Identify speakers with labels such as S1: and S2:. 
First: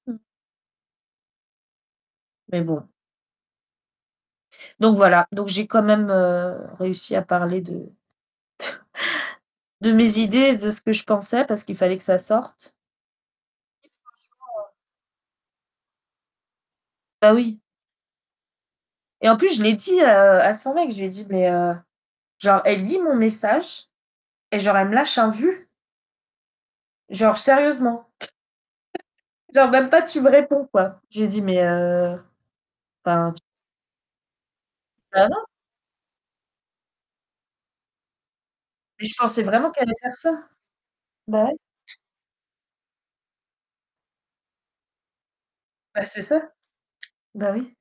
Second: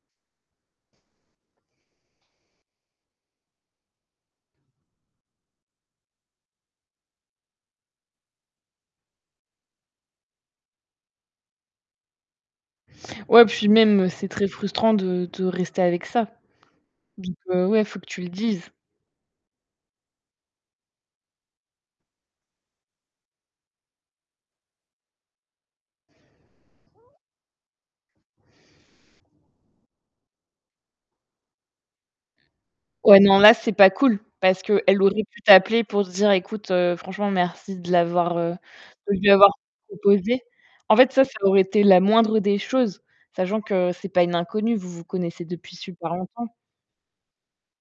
S1: Mmh. Mais bon Donc voilà! Donc j'ai quand même, heu, réussi à parler de de mes idées et de ce que je pensais, parce qu'il fallait que ça sorte!
S2: Ouais, puis
S1: Et
S2: même, heu, c'est très
S1: franchement, heu
S2: frustrant de de rester avec ça!
S1: Bah,
S2: Donc
S1: oui!
S2: heu, ouais, faut que tu le dises.
S1: Et en plus, je l'ai dit, heu, à son mec. Je lui ai dit: «Mais, heu» genre, elle lit mon message, et genre, elle me lâche un vu? «Genre sérieusement? Genre, même pas, tu me réponds, quoi?» je lui ai dit: «Mais heu
S2: Ouais,
S1: enfin»
S2: non, là, c'est pas cool! Parce qu'elle aurait
S1: Bah,
S2: pu
S1: non!
S2: t'appeler pour se dire: «Ecoute, heu, franchement, merci de l'avoir, heu,
S1: Et je
S2: de lui
S1: pensais
S2: avoir
S1: vraiment qu'elle allait faire
S2: proposé».
S1: ça!
S2: En fait, ça, ça
S1: Bah, ouais.
S2: aurait été la moindre des choses, sachant que ce n'est pas une inconnue. Vous vous connaissez depuis
S1: Bah,
S2: super
S1: c'est ça!
S2: longtemps.
S1: Bah oui.